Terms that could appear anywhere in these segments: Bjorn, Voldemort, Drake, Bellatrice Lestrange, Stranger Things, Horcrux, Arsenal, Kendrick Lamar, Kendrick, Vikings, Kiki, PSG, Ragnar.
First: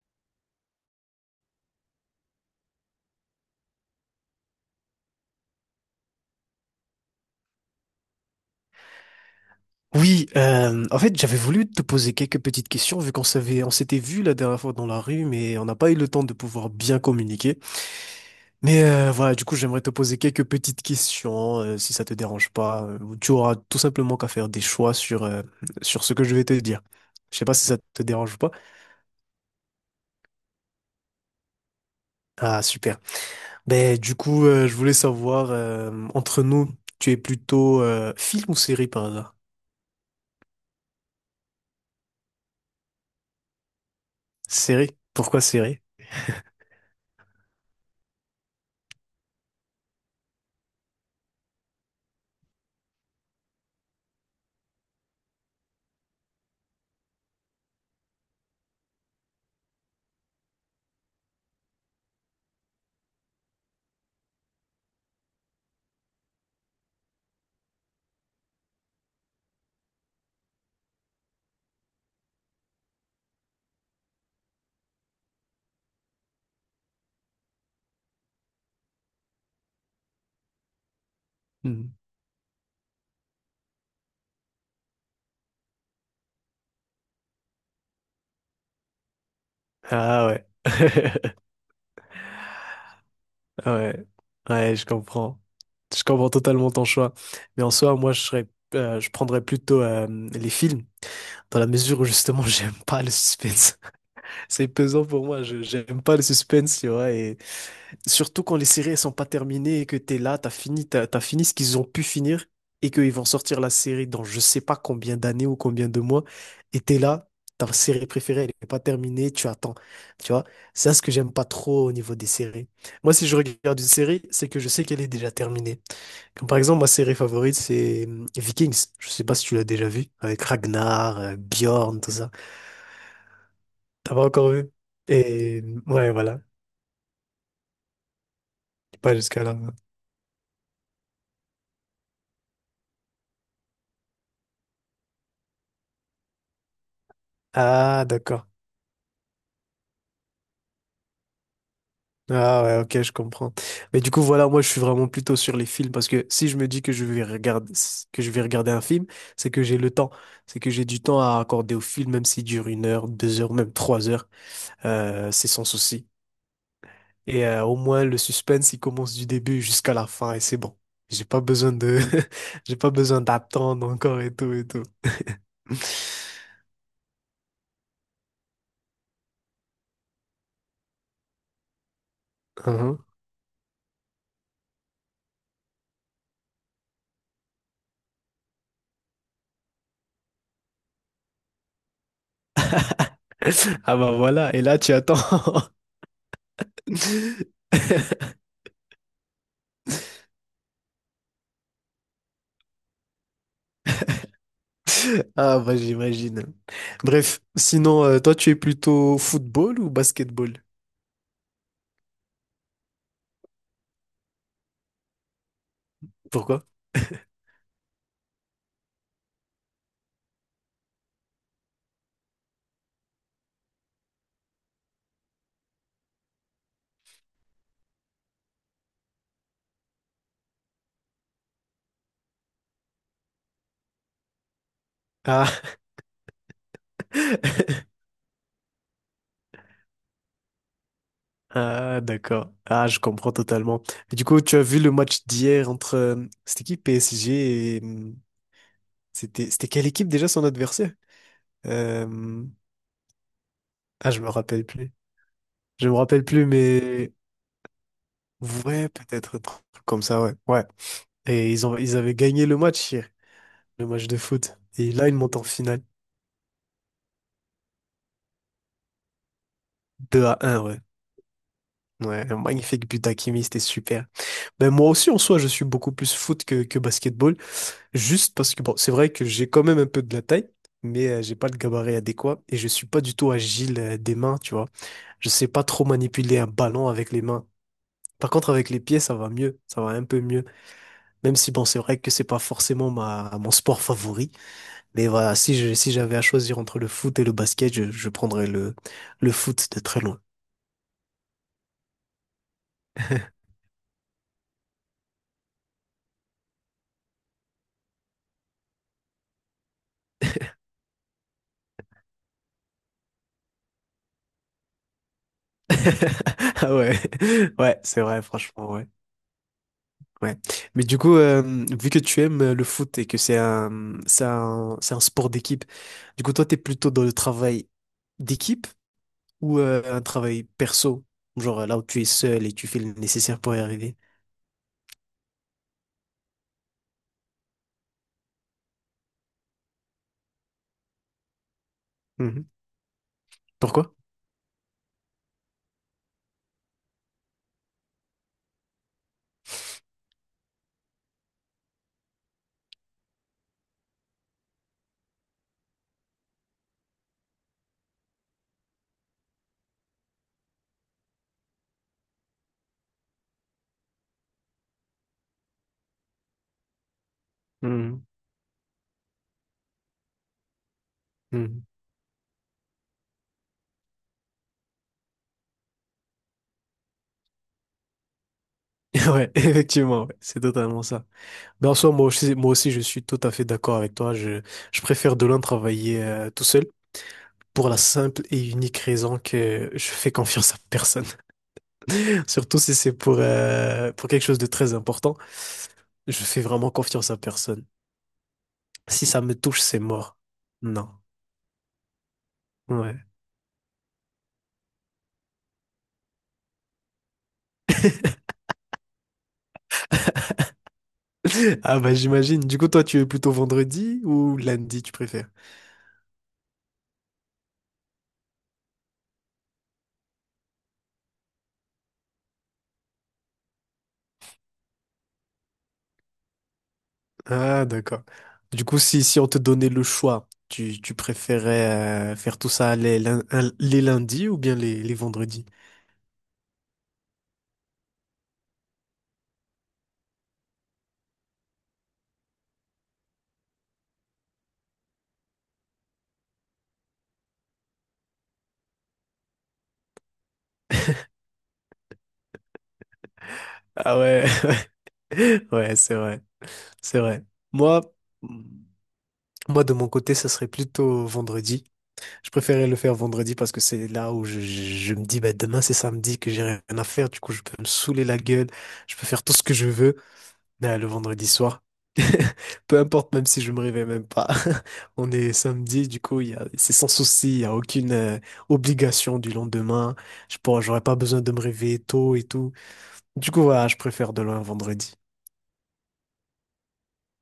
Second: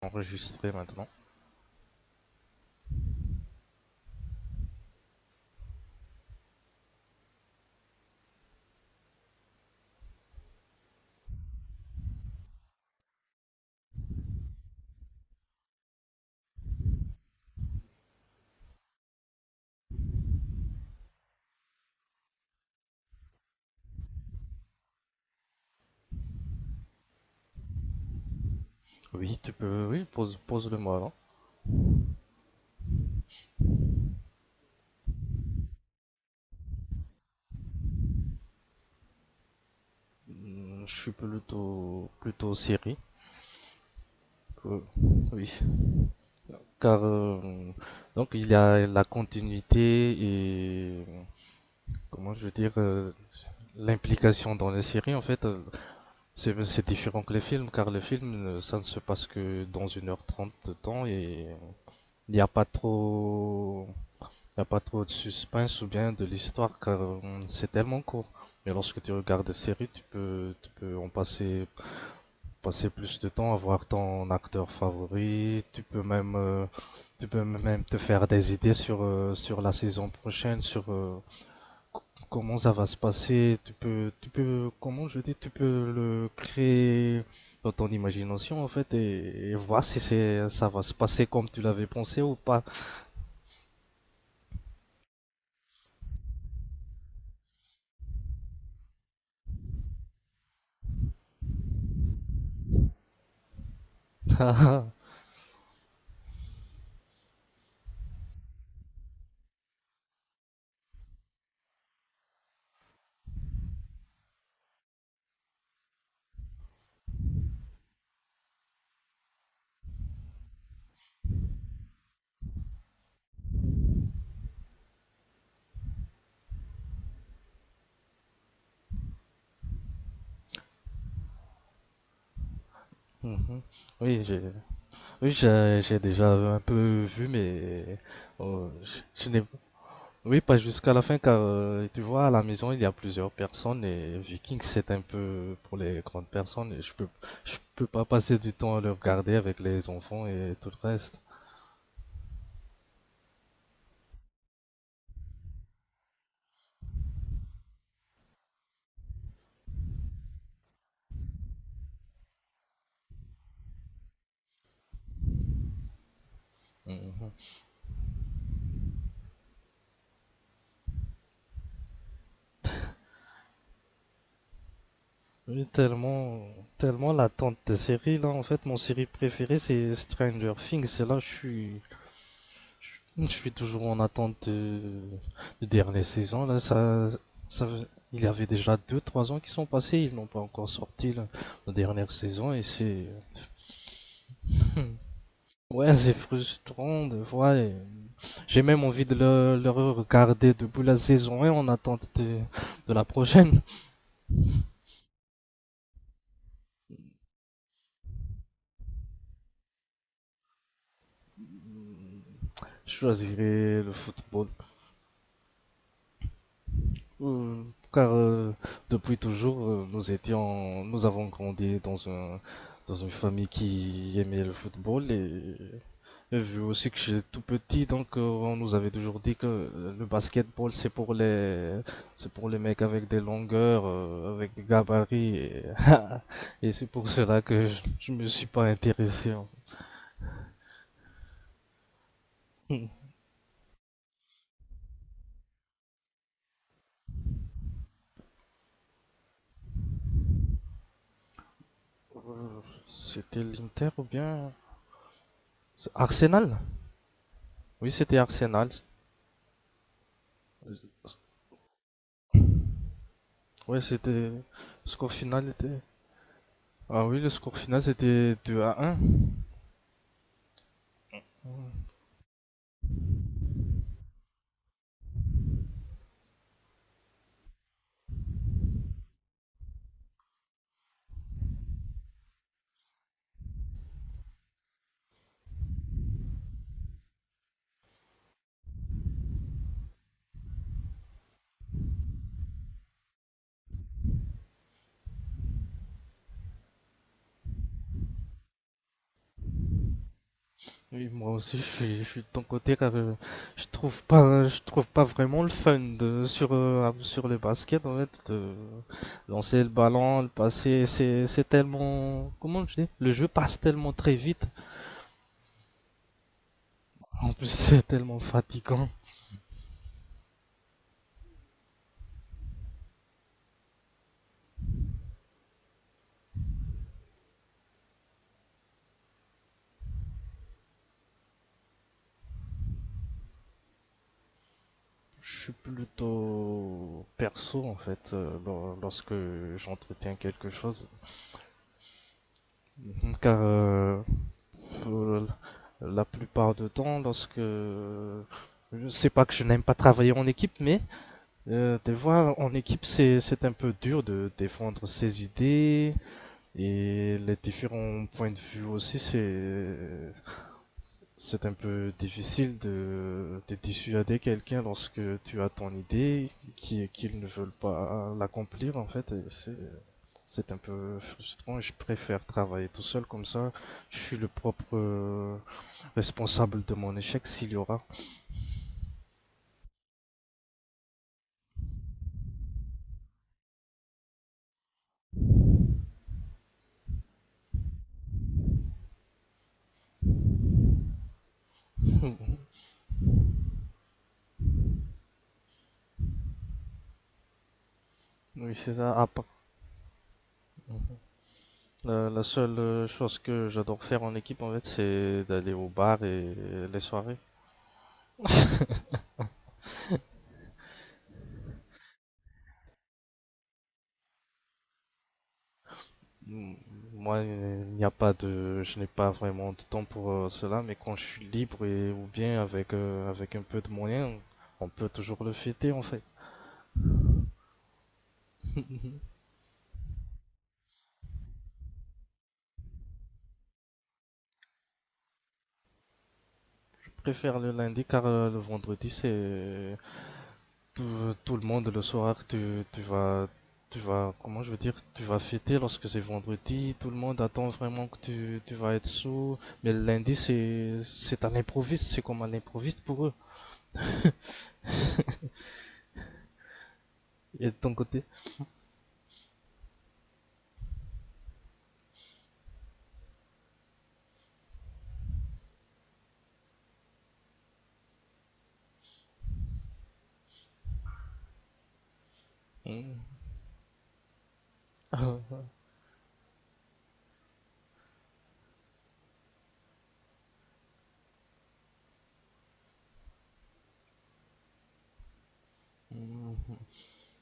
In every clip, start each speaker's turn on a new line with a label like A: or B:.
A: Enregistré maintenant.
B: Oui, en fait, j'avais voulu te poser quelques petites questions vu on s'était vu la dernière fois dans la rue, mais on n'a pas eu le temps de pouvoir bien communiquer. Mais voilà, du coup, j'aimerais te poser quelques petites questions, si ça te dérange pas. Tu auras tout simplement qu'à faire des choix sur ce que je vais te dire. Je sais pas si ça te dérange ou pas.
A: Oui, tu peux, oui, pose-le moi avant.
B: Ah super. Ben du coup, je voulais savoir entre nous, tu es plutôt film ou série par hasard?
A: Je suis plutôt série. Euh,
B: Série. Pourquoi
A: oui,
B: série?
A: car donc il y a la continuité et comment je veux dire, l'implication dans les séries en fait. C'est différent que les films car les films, ça ne se passe que dans une heure trente de temps et il n'y a pas trop Il n'y a pas trop de suspense ou bien de l'histoire car c'est tellement court. Mais lorsque tu regardes des séries, tu peux en passer, passer plus de temps à voir ton acteur favori. Tu peux même te faire des idées sur, sur la saison prochaine, sur
B: Hmm.
A: co- comment ça va se passer. Comment je dis, tu peux le créer dans ton imagination en fait et voir si
B: Ah ouais.
A: ça va se passer comme tu l'avais pensé ou pas.
B: Ouais, ouais, je comprends. Je comprends totalement ton choix. Mais en soi, moi, je prendrais plutôt les films, dans la mesure où justement, j'aime pas le suspense. C'est pesant pour moi. Je j'aime pas le suspense, tu vois. Et surtout quand les séries elles sont pas terminées et que t'es là, t'as fini, t'as fini ce qu'ils ont pu finir et qu'ils vont sortir la série dans je sais pas combien d'années ou combien de mois et t'es là, ta série préférée elle est pas terminée, tu attends, tu vois. C'est ça ce que j'aime pas trop au niveau des séries. Moi si je regarde une série, c'est que je sais qu'elle est déjà terminée. Comme par exemple ma série favorite c'est Vikings. Je sais pas si tu l'as déjà vu avec Ragnar, Bjorn, tout ça.
A: Mhm.
B: T'as
A: Oui,
B: pas
A: j'ai-
B: encore vu?
A: Oui,
B: Et
A: j'ai j'ai
B: ouais
A: déjà
B: voilà,
A: un peu vu, mais
B: pas
A: je n'ai,
B: jusqu'à là.
A: oui, pas jusqu'à la fin car tu vois, à la maison il y a plusieurs personnes et Vikings c'est un peu pour les grandes personnes et je peux
B: Ah
A: pas passer
B: d'accord.
A: du temps à le regarder avec les enfants et tout le reste.
B: Ah ouais, ok, je comprends. Mais du coup, voilà, moi, je suis vraiment plutôt sur les films parce que si je me dis que je vais regarder, que je vais regarder un film, c'est que j'ai le temps. C'est que j'ai du temps à accorder au film, même s'il dure 1 heure, 2 heures, même 3 heures. C'est sans souci.
A: Mhm.
B: Et au moins, le suspense, il commence du début jusqu'à la fin et c'est bon. J'ai pas besoin de, j'ai pas besoin d'attendre encore et tout et tout.
A: Oui, tellement l'attente des séries là en fait. Mon série préférée c'est Stranger Things et là
B: Uhum.
A: je suis toujours en attente de dernière saison. Là, ça, il y avait déjà deux trois ans qui sont passés, ils n'ont pas encore sorti là, la dernière saison et c'est.
B: Ah bah voilà, et là, tu attends.
A: Ouais, c'est frustrant de voir. Et j'ai même envie de le regarder depuis la saison 1 en attente de la prochaine.
B: Ah, bah j'imagine. Bref, sinon, toi, tu es plutôt football ou basketball?
A: Je choisirais le football.
B: Pourquoi?
A: Euh, Car depuis toujours, nous avons grandi dans dans une famille qui aimait le football et vu aussi que j'étais tout petit, donc on nous avait toujours dit que le basketball c'est pour les mecs avec des longueurs, avec des gabarits et,
B: Ah,
A: et c'est pour cela que je me suis pas intéressé en
B: ah d'accord. Ah,
A: fait.
B: je comprends totalement. Et du coup, tu as vu le match d'hier entre cette équipe PSG C'était, c'était quelle équipe déjà son adversaire? Euh,
A: Euh, C'était l'Inter ou
B: Ah, je me
A: bien
B: rappelle plus. Je
A: c'est
B: me rappelle plus,
A: Arsenal?
B: mais...
A: Oui, c'était Arsenal.
B: Ouais, peut-être un truc comme ça, ouais. Ouais. Et ils avaient gagné le match hier,
A: Ouais,
B: le match de
A: c'était.
B: foot. Et là,
A: Score
B: ils montent en
A: final était.
B: finale.
A: Ah oui, le score final c'était 2 à un.
B: 2-1, ouais.
A: Ouais.
B: Ouais, un magnifique but d'Hakimi, c'était super. Ben moi aussi, en soi, je suis beaucoup plus foot que basketball, juste parce que, bon, c'est vrai que j'ai quand même un peu de la taille, mais j'ai pas le gabarit adéquat et je suis pas du tout agile des mains, tu vois. Je sais pas trop manipuler un ballon avec les mains. Par contre, avec les pieds, ça va mieux, ça va un peu mieux. Même si, bon, c'est vrai que c'est pas forcément mon sport favori, mais voilà, si j'avais à choisir entre le foot et le basket, je prendrais le foot de très loin.
A: Oui, moi aussi, je suis de ton côté. Car, je trouve pas, je trouve pas vraiment le fun de, sur le basket en fait. De lancer le ballon, le passer, c'est tellement. Comment je dis, le jeu passe tellement très vite.
B: Ah ouais,
A: En plus,
B: ouais,
A: c'est
B: c'est
A: tellement
B: vrai, franchement, ouais.
A: fatigant.
B: Ouais. Mais du coup, vu que tu aimes le foot et que c'est un sport d'équipe, du coup, toi, t'es plutôt dans le travail d'équipe ou un travail perso? Genre là où tu es seul et tu fais le nécessaire pour y arriver.
A: Je suis plutôt perso en fait, lorsque j'entretiens quelque chose.
B: Mhm.
A: Car,
B: Pourquoi?
A: euh, la plupart du temps lorsque, je sais pas, que je n'aime pas travailler en équipe, mais des fois en équipe c'est un peu dur de défendre ses idées et les différents points de vue aussi c'est un peu difficile de dissuader quelqu'un lorsque tu as ton idée qui qu'ils ne veulent
B: Mhm.
A: pas l'accomplir en fait. C'est un peu frustrant et
B: Mhm.
A: je préfère travailler tout seul, comme ça je suis le propre responsable de mon échec s'il y aura.
B: Ouais, effectivement, ouais, c'est totalement ça. Mais en soi, moi aussi, je suis tout à fait d'accord avec toi. Je préfère de loin travailler tout seul, pour la simple et unique raison que je fais confiance à personne. Surtout si c'est pour quelque chose de très important, je fais vraiment confiance à personne.
A: Oui, c'est ça. À
B: Si ça me touche, c'est mort. Non.
A: La, la seule,
B: Ouais.
A: chose que j'adore faire en équipe, en fait, c'est d'aller au bar et les soirées.
B: Ah bah j'imagine. Du coup, toi, tu es plutôt vendredi ou lundi, tu, préfères?
A: Moi, il n'y a pas de, je n'ai pas vraiment de temps pour cela, mais quand je suis libre et ou bien avec, avec un peu de moyens, on peut toujours le fêter en fait.
B: Ah d'accord. Du coup,
A: Je
B: si on te donnait le choix, tu préférais faire tout ça les lundis ou bien les vendredis?
A: préfère le lundi car le vendredi c'est tout le monde le soir, tu vas, comment je veux dire, tu vas fêter lorsque c'est vendredi, tout le monde attend vraiment que tu vas être sous, mais le lundi c'est un improviste, c'est comme un improviste pour eux.
B: Ah ouais, ouais, c'est vrai, c'est vrai.
A: Et de ton
B: Moi,
A: côté.
B: Moi, de mon côté, ça serait plutôt vendredi. Je préférais le faire vendredi parce que c'est là où je me dis, bah, demain, c'est samedi, que j'ai rien à faire. Du coup, je peux me saouler la gueule. Je peux faire tout ce que je veux. Mais, le vendredi soir, peu
A: Mm.
B: importe, même si je me réveille même pas. On est samedi, du coup, il y a, c'est sans souci. Il n'y a aucune obligation du lendemain. Je pourrais, j'aurais pas besoin de me réveiller tôt et tout. Du coup, voilà, je préfère de loin vendredi.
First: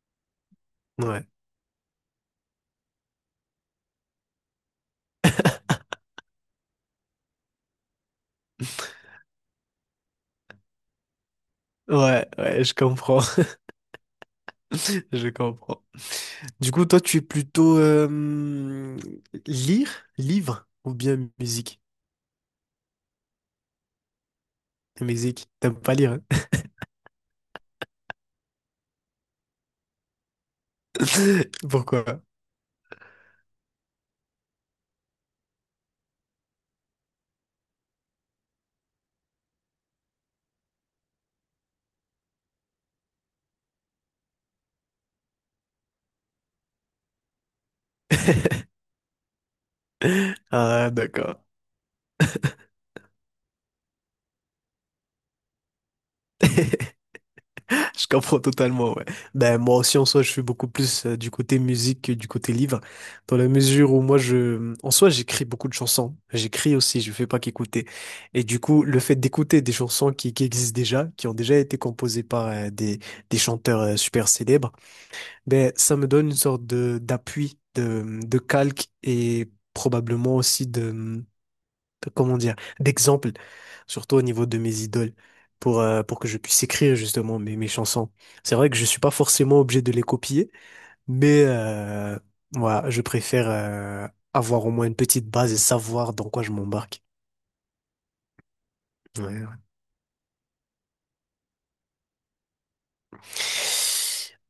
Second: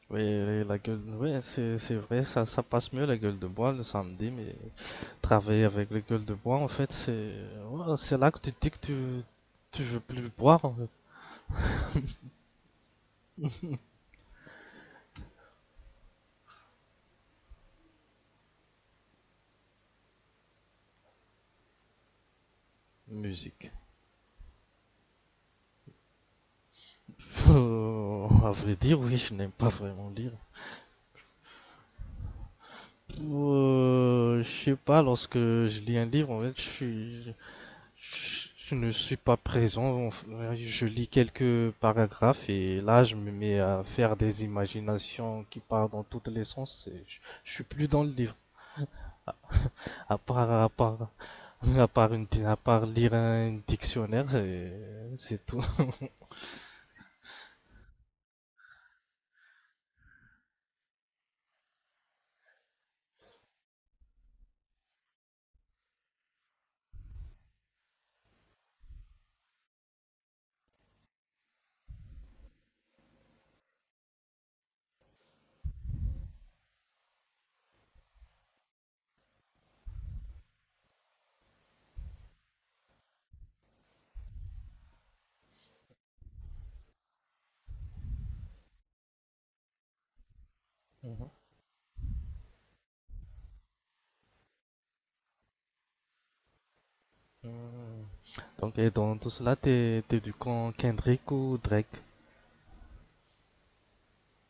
A: Oui, la gueule,
B: Ouais.
A: oui, c'est vrai, ça passe mieux la gueule de bois le samedi, mais travailler avec la gueule de bois, en fait, c'est, ouais, c'est là que tu te dis que tu veux plus boire, en fait.
B: Ouais, ouais, je comprends. Je comprends. Du coup, toi, tu es plutôt lire, livre ou bien musique?
A: Musique.
B: Musique, t'aimes pas lire, hein?
A: À vrai dire, oui, je n'aime pas vraiment lire.
B: Pourquoi?
A: Je sais pas, lorsque je lis un livre, en fait, je ne suis pas présent. Enfin, je lis quelques paragraphes et là, je me mets à faire des imaginations qui partent dans tous les sens, et je suis plus dans le livre. À part, à
B: Ah,
A: part,
B: d'accord.
A: à part lire un dictionnaire, et c'est tout.
B: Je comprends totalement, ouais. Ben, moi aussi, en soi, je suis beaucoup plus du côté musique que du côté livre, dans la mesure où moi, je, en soi, j'écris beaucoup de chansons. J'écris aussi, je fais pas qu'écouter. Et du coup, le fait d'écouter des chansons qui existent déjà, qui ont déjà été composées par des chanteurs super célèbres, ben, ça me donne une sorte de d'appui, de calque et probablement aussi comment dire, d'exemple, surtout au niveau de mes idoles, pour que je puisse écrire justement mes chansons. C'est vrai que je suis pas forcément obligé de les copier,
A: Mhm.
B: mais voilà, je préfère avoir au moins une petite base et savoir dans quoi je m'embarque.
A: Euh, Donc, et dans
B: Ouais,
A: tout
B: ouais.
A: cela, t'es du camp Kendrick ou Drake?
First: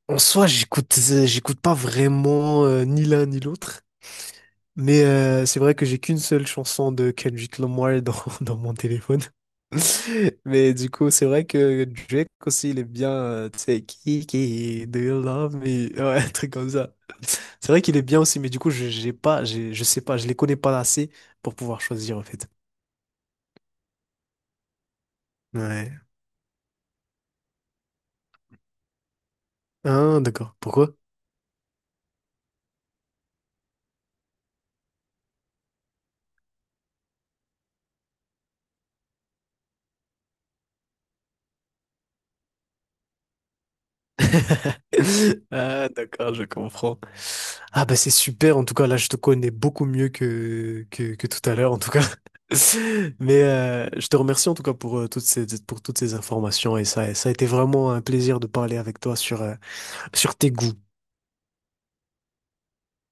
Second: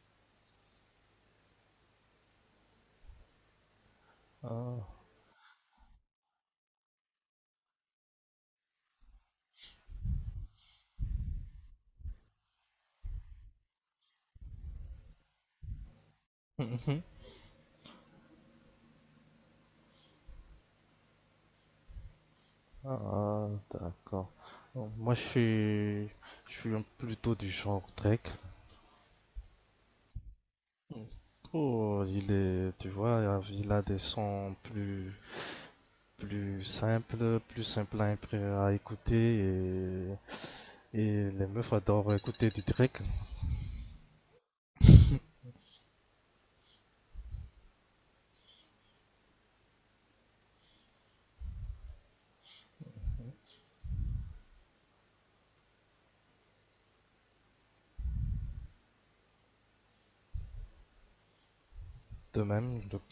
B: En soi, j'écoute pas vraiment ni l'un ni l'autre.
A: Ah.
B: Mais c'est vrai que j'ai qu'une seule chanson de Kendrick Lamar dans, dans mon téléphone. Mais du coup, c'est vrai que Drake aussi, il est bien, tu sais, Kiki, do you love me? Ouais, un truc comme ça.
A: Mhm.
B: C'est vrai qu'il est bien aussi, mais du coup, je sais pas, je les connais pas assez pour pouvoir choisir en fait.
A: Ah, d'accord. Bon,
B: Ouais.
A: je suis plutôt du genre Drake.
B: Ah, d'accord. Pourquoi?
A: Mm. Oh, il est, tu vois, il a des sons plus simples à écouter, et les meufs adorent écouter du Drake.
B: Ah, d'accord, je comprends. Ah, bah, c'est super. En tout cas, là, je te connais beaucoup mieux que tout à l'heure, en tout cas. Mais je te remercie, en tout cas, pour toutes ces informations. Et ça a été vraiment un plaisir de parler avec toi sur tes goûts.
A: De même. Donc,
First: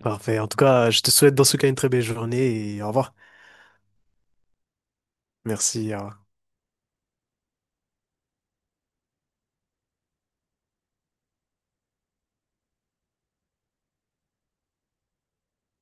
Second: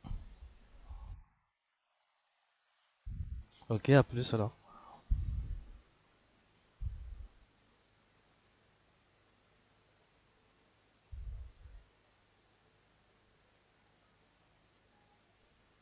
B: Parfait. En tout cas, je te souhaite dans ce cas une très belle journée et au revoir.
A: ok, à plus alors.
B: Merci. Au revoir.